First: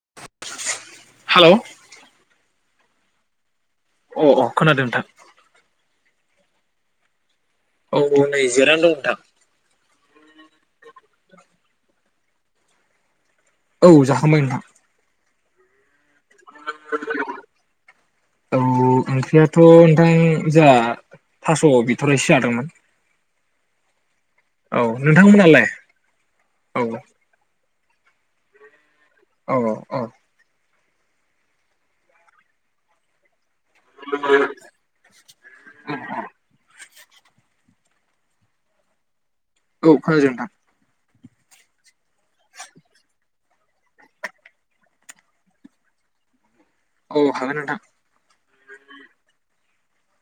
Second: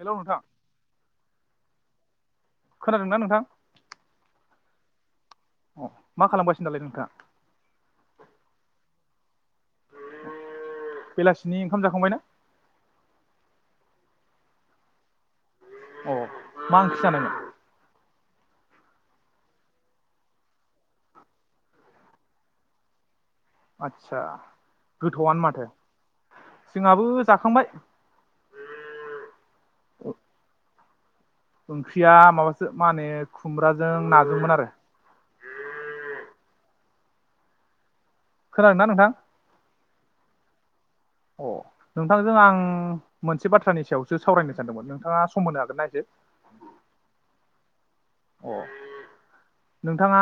Hello! नोंथा। Hello अ खोनादोंना नोंथां? अ अ खोनादों नोंथां। अ मा खालामगासिनो दालाय नोंथाङा? औ औ नै जिरायनानै दं नोंथां। [inaudible] बेलासिनि ओंखाम जाखांबाय ना? औ जाखांबाय नोंथां। अ मा ओंख्रि जानायमोन? औ ओंख्रियाथ नोंथां जाहा थास' बिथरायसो जादोंमोन। आदसा औ गोथावआनो नोंथांमोनालाय माथो औ जोंहाबो जाखांबाय औ औ औ ओंख्रिया माबासो मा होनो खुमब्राजों नाजोंमोन आरो खोनादोंना नोंथां? औ खोनादों नोंथां, अ नोंथांजों आं मोनसे बाथ्रानि सायावसो सावरायनो सानदोंमोन नोंथाङा सम होनो हागोनना एसे? औ हागोन नोंथां, अ नोंथाङा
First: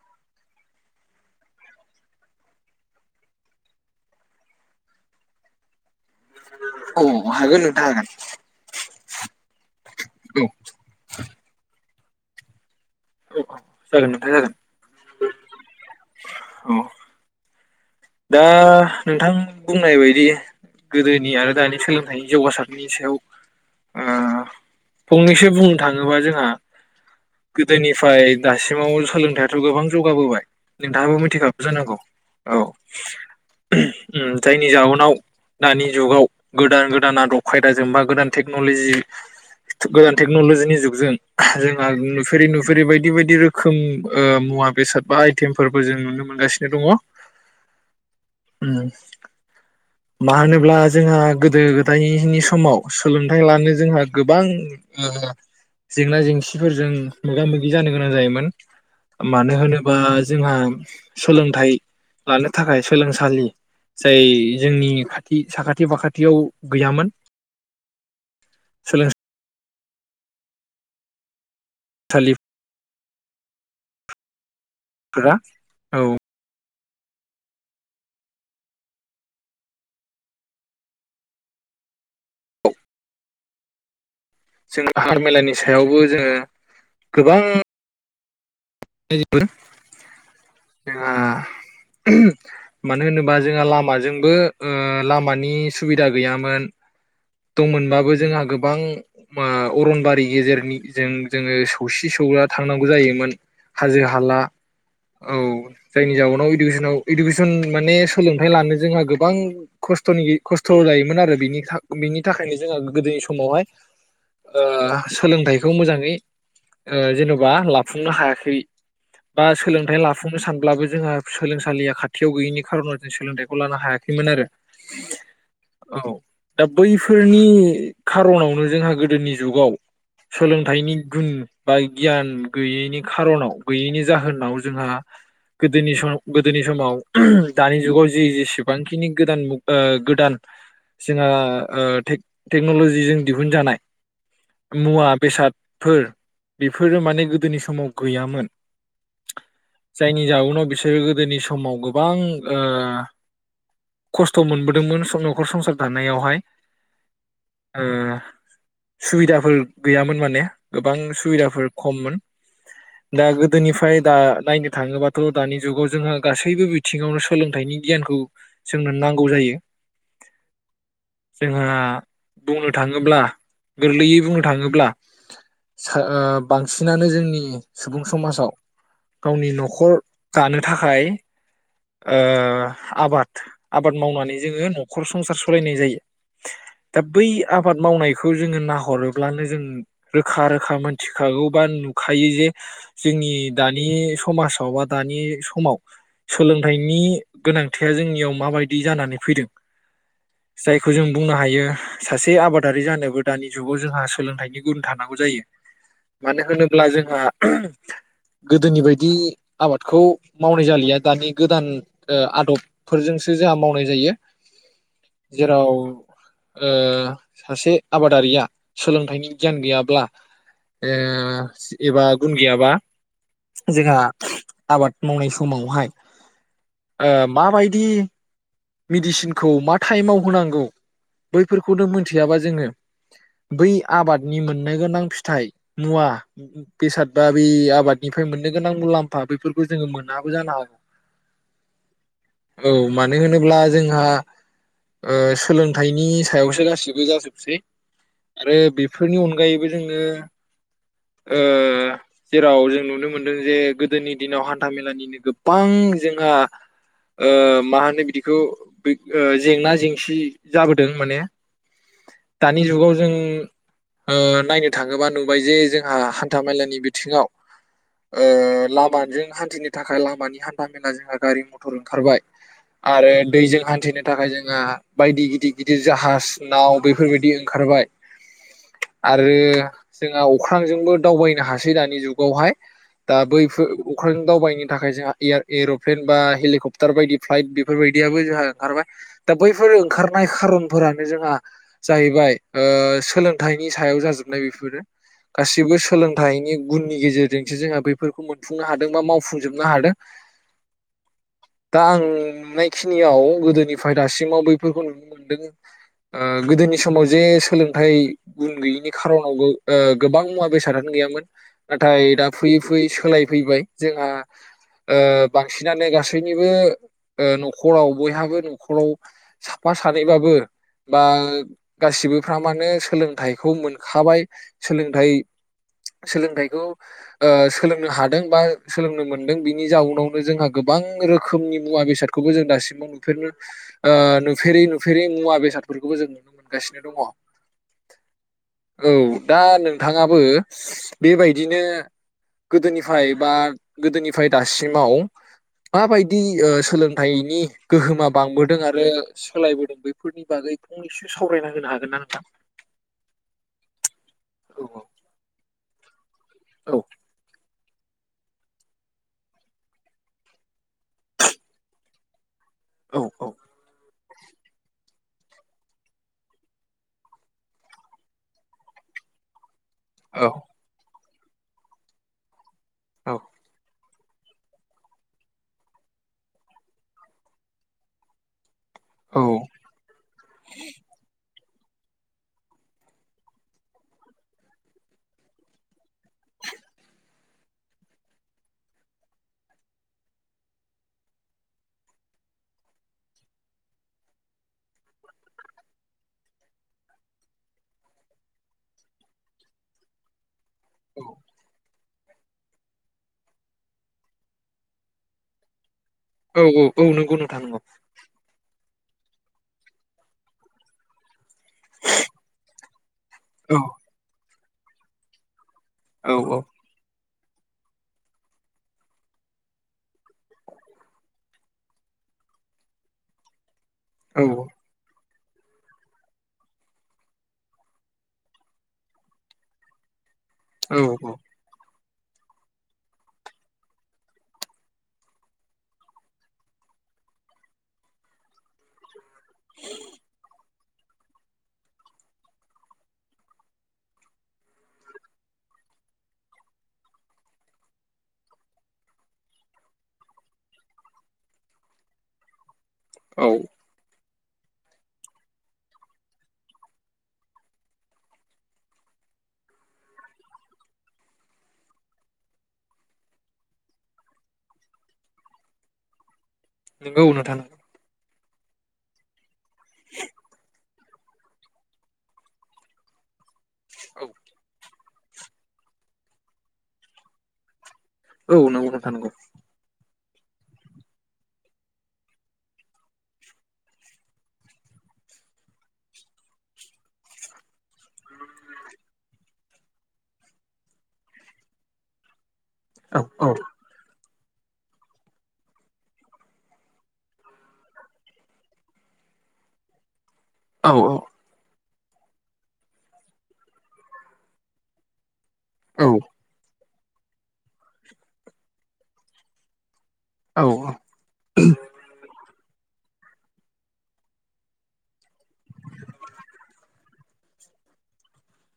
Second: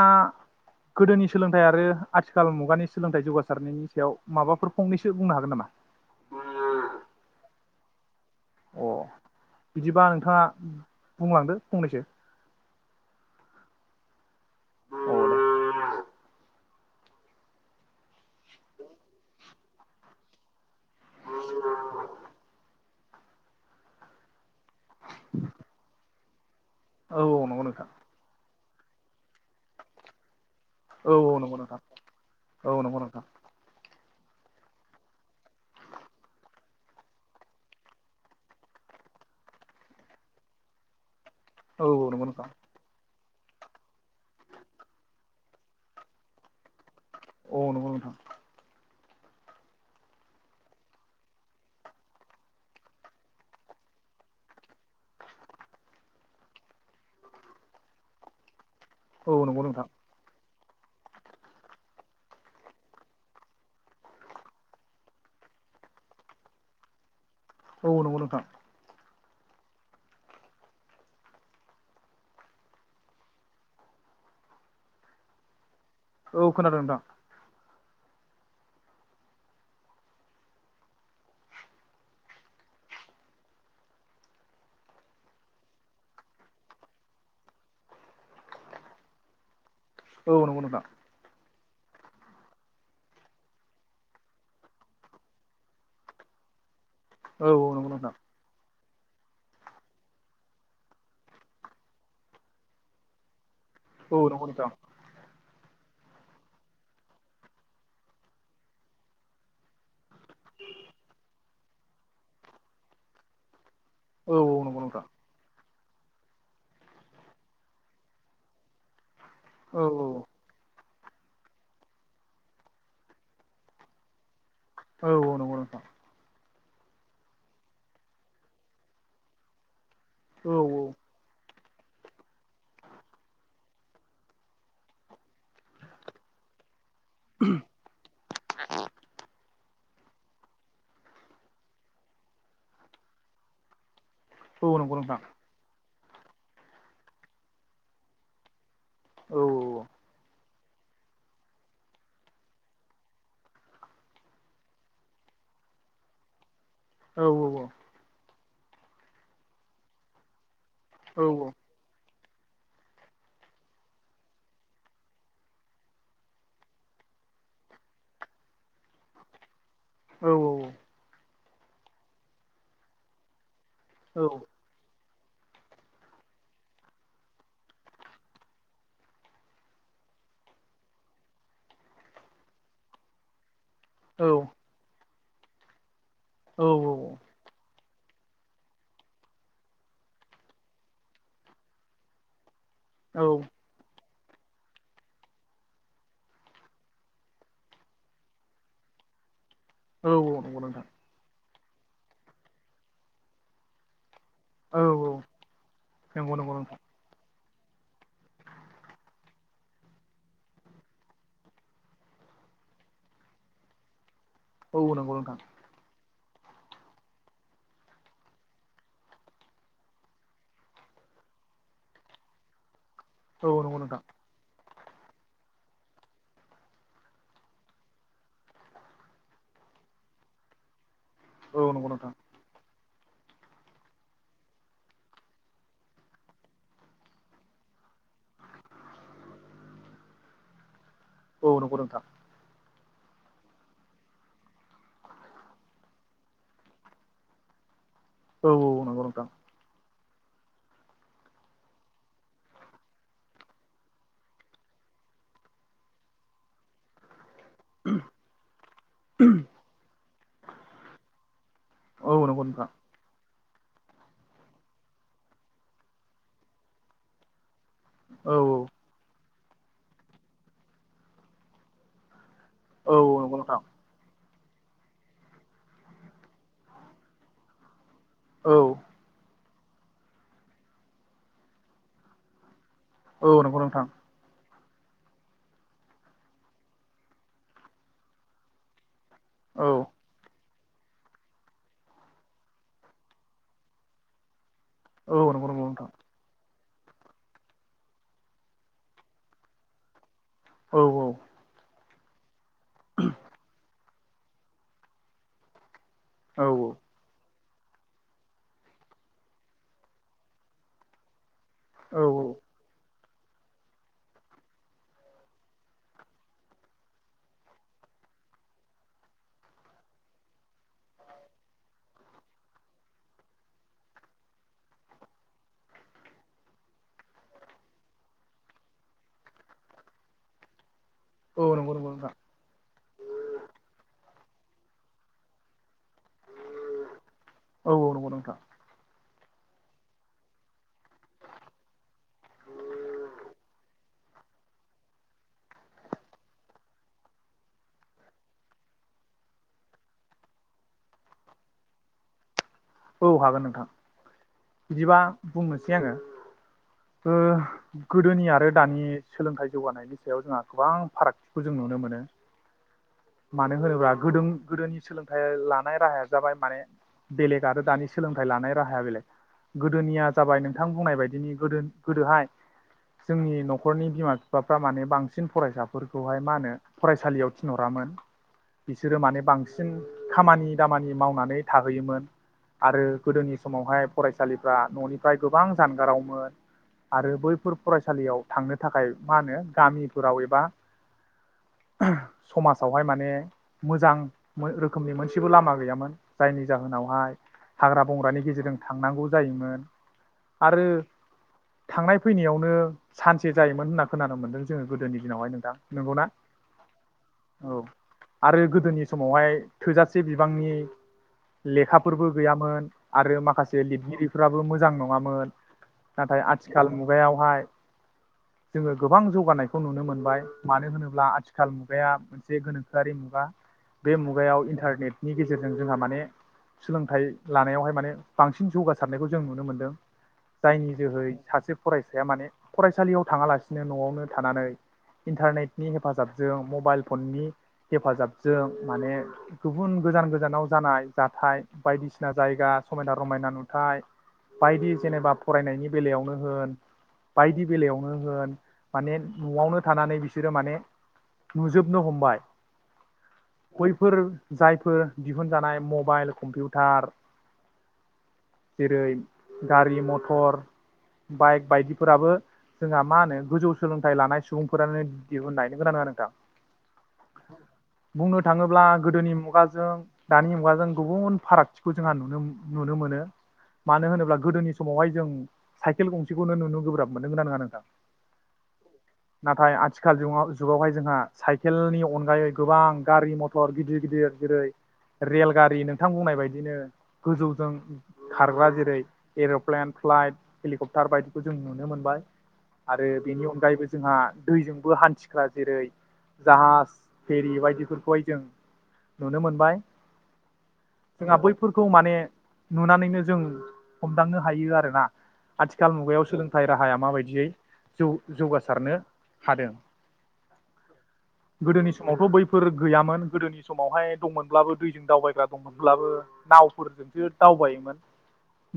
गोदोनि सोलोंथाइ आरो आथिखाल मुगानि सोलोंथाइ जौगासारनायनि सायाव माबाफोर फंनैसो बुंनो हागोन नामा? औ हागोन नोंथां अ बिदिबा औ नोंथाङा बुंलांदो फंनैसो, औ जागोन नोंथां जागोन [unintelligible] औ दा नोंथां बुंनाय बायदि गोदोनि आरो दानि सोलोंथाइनि जौगासारनि सायाव ओ फंनैसो बुंनो थाङोबा जों औ औ [unintelligible] नंगौ नोंथां गोदोनिफ्राय दासिम सिमाव सोलोंथायाथ' गोबां जौगाबोबाय औ नोंथाङाबो औ नंगौ मिथिखागौ नोंथां जानांगौ औ नंगौ नोंथां [unintelligible] जायनि जाउनाव दानि जुगाव गोदान गोदान आदब खायदाजों बा गोदान टेक्नलजि गोदान टेक्न'लजिनि जुगजों औ जोंहा नंगौ नोंथां नुफेरै नुफेरै बायदि बायदि बायदि रोखोम ओ मुवा बेसाद बा आइटेमफोरबो जों नुनो मोनगासिनो दङ औ नंगौ नोंथां [unintelligible] मानो होनोब्ला जोंहा गोदो गोदायनि समाव सोलोंथाइ लानो जोंहा गोबां ओ जेंना जेंसिफोरजों मोगा मोगि जानो गोनां जायोमोन। औ मानो नंगौ नोंथां होनोबा जोंहा सोलोंथाइ लानो थाखाय सोलोंसालि जाय जोंनि खाथि साखाथि फाखाथियाव गैयामोन औ नंगौ नोंथां [unintelligible] [unintelligible] [unintelligible] औ खोनादों नोंथां जोङो हान्था मेलानि सायावबो जोङो गोबां [unintelligible] औ नंगौ नामा मानो होनोबा जोंहा लामाजोंबो लामानि सुबिदा गैयामोन औ औ नंगौ नोंथां दंमोनबाबो जोंहा गोबां मा‌ अरनबारि गेजेरनिजों जोङो सौसि सौला थांनांगौ जायोमोन हाजो औ हाला नंगौ नोंथां औ जायनि जाउनाव इडुकेसनाव इडुकेसन माने सोलोंथाइ लानो जोंहा गोबां खस्थ' ' खस्थ' जायोमोन आरो बेनि बिनि थाखायनो जोंहा गोदोनि समावहाय औ औ नंगौ नोंथां सोलोंथाइ बेखौ मोजाङै जेन'बा लाफुंनो हायाखै बा औ सोलोंथाइ लाफुंनो सानब्लाबो जोंहा सोलोंसालिया खाथियाव गैयिनि खार'नाव जों सोलोंथाइखौ लानो हायाखैमोन आरो औ औ नंगौ नोंथां औ दा बैफोरनि खारनावनो जोंहा गोदोनि जुगाव औ सोलोंथाइनि गुन बा गियान गैयैनि खार'नाव गैयैनि जाहोनाव जोंहा गोदोनि सम गोदोनि समाव दानि जुगाव जे जेसेबांखिनि गोदान मुग गोदान जोंहा टेक्न'लजिजों दिहुनजानाय औ नंगौ मुवा नोंथां बेसाद फोर बेफोरो माने गोदोनि समाव गैयामोन औ औ जायनि जाउनाव बिसोरो गोदोनि समाव गोबां खस्थ' मोनबोदोंमोन न'खर संसार दानायावहाय नंगौ ओ सुबिदाफोर गैयामोन माने गोबां सुबिदाफोर खममोन दा गोदोनिफ्राय दा नायनो थाङोबाथ' दानि जुगाव जोंहा गासैबो बिथिङावनो सोलोंथाइनि गियानखौ जोंनो नांगौ जायो औ औ जोंहा बुंनो थाङोब्ला गोरलैयै बुंनो थाङोब्ला बांसिनानो जोंनि सुबुं समाजाव गावनि न'खर जानो थाखाय आबाद आबाद मावनानै जोङो न'खर खर संसार सलायनाय जायो औ दा औ बै आबाद मावनायखौ जोङो नाहरोब्लानो जों रोखा रोखा मोनथिखागौ बा नुखायो जे जोंनि दानि समाजाव बा दानि समाव सोलोंथाइनि गोनांथिया जोंनियाव माबायदि जानानै फैदों जायखौ जों बुंनो हायो सासे आबादारि जानोबो दानि जुगाव जोंहा सोलोंथाइनि गुन थानांगौ जायो मानो नंगौ नोंथां होनोब्ला जोंहा गोदोनि बायदि आबादखौ मावनाय जालिया दानि गोदान आदबफोरजोंसो जोंहा मावनाय जायो औ नंगौ नोंथां औ नंगौ जेराव ओ सासे आबादारिया सोलोंथाइनि गियान गैयाब्लाओ एबा गुन गैयाबा जोंहा नोंथां आबाद मावनाय समावहाय ओ माबायदि मेडिसिनखौ मा टाइमाव होनांगौ? औ बैफोरखौनो नंगौ नोंथां मोनथियाबा जोङो बै आबादनि मोननो गोनां फिथाइ मुवा बेसाद बा बै आबादनिफ्राय मोननो गोनां मुलाम्फा बेफोरखौ जोङो मोनाबो जानो हागौ औ नंगौ नोंथां औ मानो होनो अब्ला जोंहा ओ सोलोंथाइनि सायावसो गाैबो जाजोबसै औ आरो नंगौ बेफोरनि नोंथां अनगायैबो जोङो ओ जेराव जों नुनो मोनदों जे गोदोनि दिनाव हान्था मेलानिनो गोबां जोंहा ओ मा होनो बिदि खौ जेंना जेंसि जाबोदों माने औ नंगौ दानि नोंथां जुगाव जों ओ नायनो थाङोबा नुबाय जे जोंहा हान्था मेलानि बिथिङाव ओ औ लामा जों थिनि थाखाय लामानि हान्था मेला जोंहा गारि मथर ओंखारबाय औ आरो नंगौ नोंथां दैजों हान्थिनो थाखाय जों ना बायदि गिदिर गिदिर जाहाज नाव बेफोरबायदि ओंखारबाय औ आरो जोंहा अख्रांजोंबो दावबायनो हासै दानि जुगावहाय दा औ नंगौ बैफोर नोंथां अख्राजों दावबायनो थाखाय जोंहाय एरप्लेन बा हेलिकप्टार बायदि फ्लाइट बेफोरबायदियाबो जोंहा ओंखारबाय दा औ बैफोर ओंखारनाय खारन फोरानो जोंहा जाहैबाय ओ सोलोंथाइनि सायाव जाजोबनाय बे फोरो औ नंगौ नंगौ गासिबो नोंथां सोलोंथाइनि गुननि गेजेरजोंसो जोंहा बेफोरखौ मोनफुंनो हादों बा मावफुंजोबनो हादों औ औ दा आं नुनाय खिनियाव गोदोनि फाय दासिमाव बैफोरखौ नुनो मोनदों। ओ औ गोदोनि समाव जे सोलोंथाइ गुन गैयिनि खार'नावबो ओ गोबां मुवा बेसादानो गैयामोन ना औ थाय दा फयै फैयै सोलायफैबाय जोंहा ओ बांसिनानो गासैनिबो ओ न'खराव बयहाबो न'खराव साफा सानैबाबो बा गासिबोफ्रा मानोे सोलोंथाइखौ मोनखाबाय सोलोंथाइ सोलोंथाइखौ सोलोंनो हादों बा सोलोंनो मोनदों बिनि जाउनावनो जोंहा गोबां रोखोमनि नंगौ नंगौ मुवा नोंथां बेसाद दासिमाव नुेरनो ओ नुेरै नुफेरै मुवा बेसाद बेफोरखौबो जों नुनो मोनगासिनो दङ औ औ औ नंगौ नोंथां दा नोंथाङाबो बेबायदिनो गोदोनिफ्राय बा गोदोनिफ्राय दासिमाव माबायदि सोलों थायनि गोहोमा बांबोदों आरो, सोलायबोदों बैफोरनि बागै फंनैसो सावरायना होनो हागोन ना नोंथा? औ हागोन नोंथां औ बिदिबा बुंनोसै। सि आङो औ द। गोदोनि आरो दानि सोलोंथाइ जौगानायनि सायाव जोंहा गोबां फारागथिखौ जों नुनो मोनो। औ औ मानि होन गोदों गोदोनि सोलोंथाइ लानाय राहाया जाबाय माने, बेलेग आरो दानि सोलोंथाइ लानायनि राहाया बेलाय गोदोनिया औ जाबाय नोंथां बुंनाय बायदि। बिनि गोदो गोदोहाय औ जोंनि न'खरनि। बिमा बिफाफ्रा माने बांसिन फरायसाफोरखौहाय मा होनो फरायसालियाव थिनहरामोन। बिसोरो माने औ बांसिन खामानि दामानि मावनानै थाहैयोमोन। आरो गोदोनि समावहाय फरायसालिफ्रा न'निफ्राय गोबां जानगारावमोन। आरो बैफोर फरायसालियाव थांनो थाखाय मा होनो गामिफोराव एबा समाजावहाय माने मोजां रोखोमनि मोनसेबो लामा गैयामोन जायनि जाहोनावहाय। हाग्रा बंग्रानि गेजेरजों थांनांगौ जायोमोन। आरो थांनाय फैनायावनो सानसे जायोमोन होनना खोनानो मोनदों जोङो गोदोनि दिनावहाय नोंथां। नंगौना औ औ औ नंगौ नोंथां नंगौ। औ आरो गोदोनि समावहाय थोजासे बिबांनि लेखा फोरबो गैयामोन आरो औ माखासे लिरगिरि फोराबो मोजां नङामोन। औ नाथाय औ आथिखाल मुगायाव बेवहाय जोङो गोबां जौगानायखौ नुनो मोनबाय, मानो होनोब्ला आथिखाल मुगाया मोनसे गोनोखोआरि मुगा बे औ मुगायाव इन्टारनेट। नि गेजेरजों जोंहा माने सोलोंथाइ लानायावहाय माने बांसिन जौगासारनायखौ जों नुनो मोनदों। जायनि औ जोहै औ सासे फरायसा फिसाया माने फरायसालियाव थाङालासिनो, न'आवनो थानानै इन्टारनेटनि हेफाजाबजों, मबाइल फननि हेफाजाबजों माने गुबुन गोजान गोजानाव जानाय जाथाय बायदिसिना जायगा समायना रमायना नुथाय, बायदि जेनेबा फरायनायनि बेलायावनो होन बायदि बेलायावनो होन माने न'आवनो थानानै बिसोरो माने नुजोबनो हमबाय। औ बैफोर जायफोर दिहुनजानाय मबाइल कम्पिउटार जेरै गारि, मथर, बाइक बायदिफोराबो जोंहा मा होनो गोजौ सोलोंथाइ लानाय सुबुंफोरानो दिहुननाय नोंगौना नोङा नोंथां? नोंगौ नोंथां नोंगौ। बुंनो थाङोब्ला गोदोनि मुगा जों दानि मुगाजों गुबुन फारागथिखौ जोंहा नुनो नुनो मोनो। मानो औ होनोब्ला गोदोनि समावहाय जों साइकेल गंसेखौनो नुनो गोब्राब मोन। नोंगौना नोङा नोंथां? औ नोंगौ नोंथां नोंगौ। नाथाय आथिखाल जुग जुगावहाय जोंहा साइकेलनि अनगायै गोबां गारि मथर गिदिर गिदिर जेरै रेल गारि नोंथां बुंनाय बायदिनो गोजौजों खारग्रा जेरै एर'प्लेन, फ्लाइट, हेलिकप्टार बायदिखौ जों नुनो मोनबाय। आरो औ बेनि औ अनगायैबो जोंहा दैजोंबो हान्थिग्रा जेरै जाहाज, फेरि बायदिफोरखौहाय जों नुनो मोनबाय। औ जोंहा बैफोर खौ माने नुनानैनो जों हमदांनो हायो आरोना। आथिखाल औ मुगायाव सोलोंथाइ रा हाया माबायदियै जौ-जौगासारनो हादों। औ गोदोनि समावथ' बै फोर गैयामोन गोदोनि समावहाय दंमोनब्लाबो दैजों दावबायग्रा दंमोनब्लाबो नावफोरजोंसो दावबायोमोन।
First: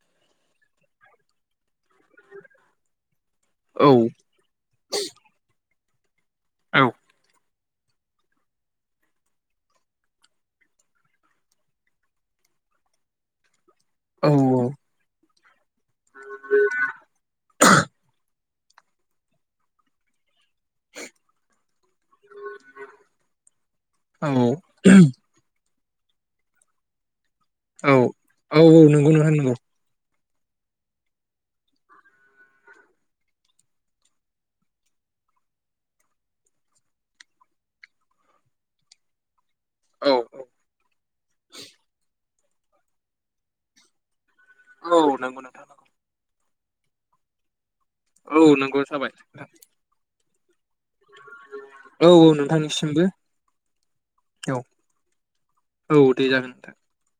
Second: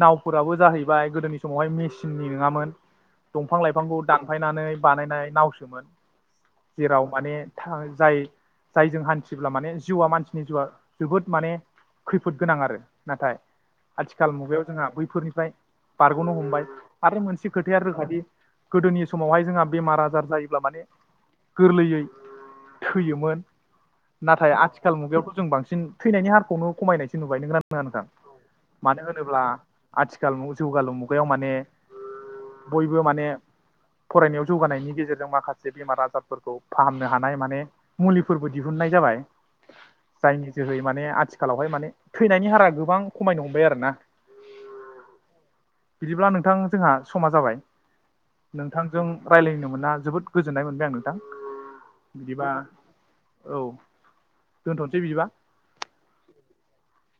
नावफोराबो जाहैबाय गोदोनि समावहाय मेसिननि नङामोन। दंफां औ लाइफांखौ दानफायनानै बानायनाय नावसोमोन। औ जेराव माने जाय जायजों हान्थिब्ला माने जिउआ मानसिनि जिउआ जोबोद माने खैफोद गोनां आरो। नाथाय आथिखाल औ मुगायाव जोंहा बैफोरनिफ्राय बारग'नो हमबाय। आरो मोनसे खोथाया रोखादि गोदोनि समावहाय जोंहा बेमार आजार जायो ब्ला माने गोरलैयै थैयोमोन। नाथाय आथिखाल मुगायावथ' जों बांसिन थैनायनि हा खौनो खमायनाय सो नुबाय नोंगोना नोंङा नोंथां? औ मानो नंगौ नोंथां होनोब्ला नंगौ आथि जालमु जौगालु मुगायाव माने बयबो माने फरायनायाव जौगानायनि गेजेरजों माखासे बेमार आजारफोरखौ फाहामनो हानाय माने मुलिफोरबो दिहुननाय जाबाय। औ जायनि जोहै माने आथि खालावहाय माने थैनायनि हारा गोबां खमायनो हमबाय आरो ना? औ नंगौ नोंथां थां जोंहा समा जाबाय। औ नंगौ नोंथांजों जाबाय रायलायनो मोना जोबोद गोजोननाय मोनबाय आं नोंथां औ बिदिबा नोंथांनिसिमबो औ औ दोनथ'नोसै बिदिबा। औ [inaudible]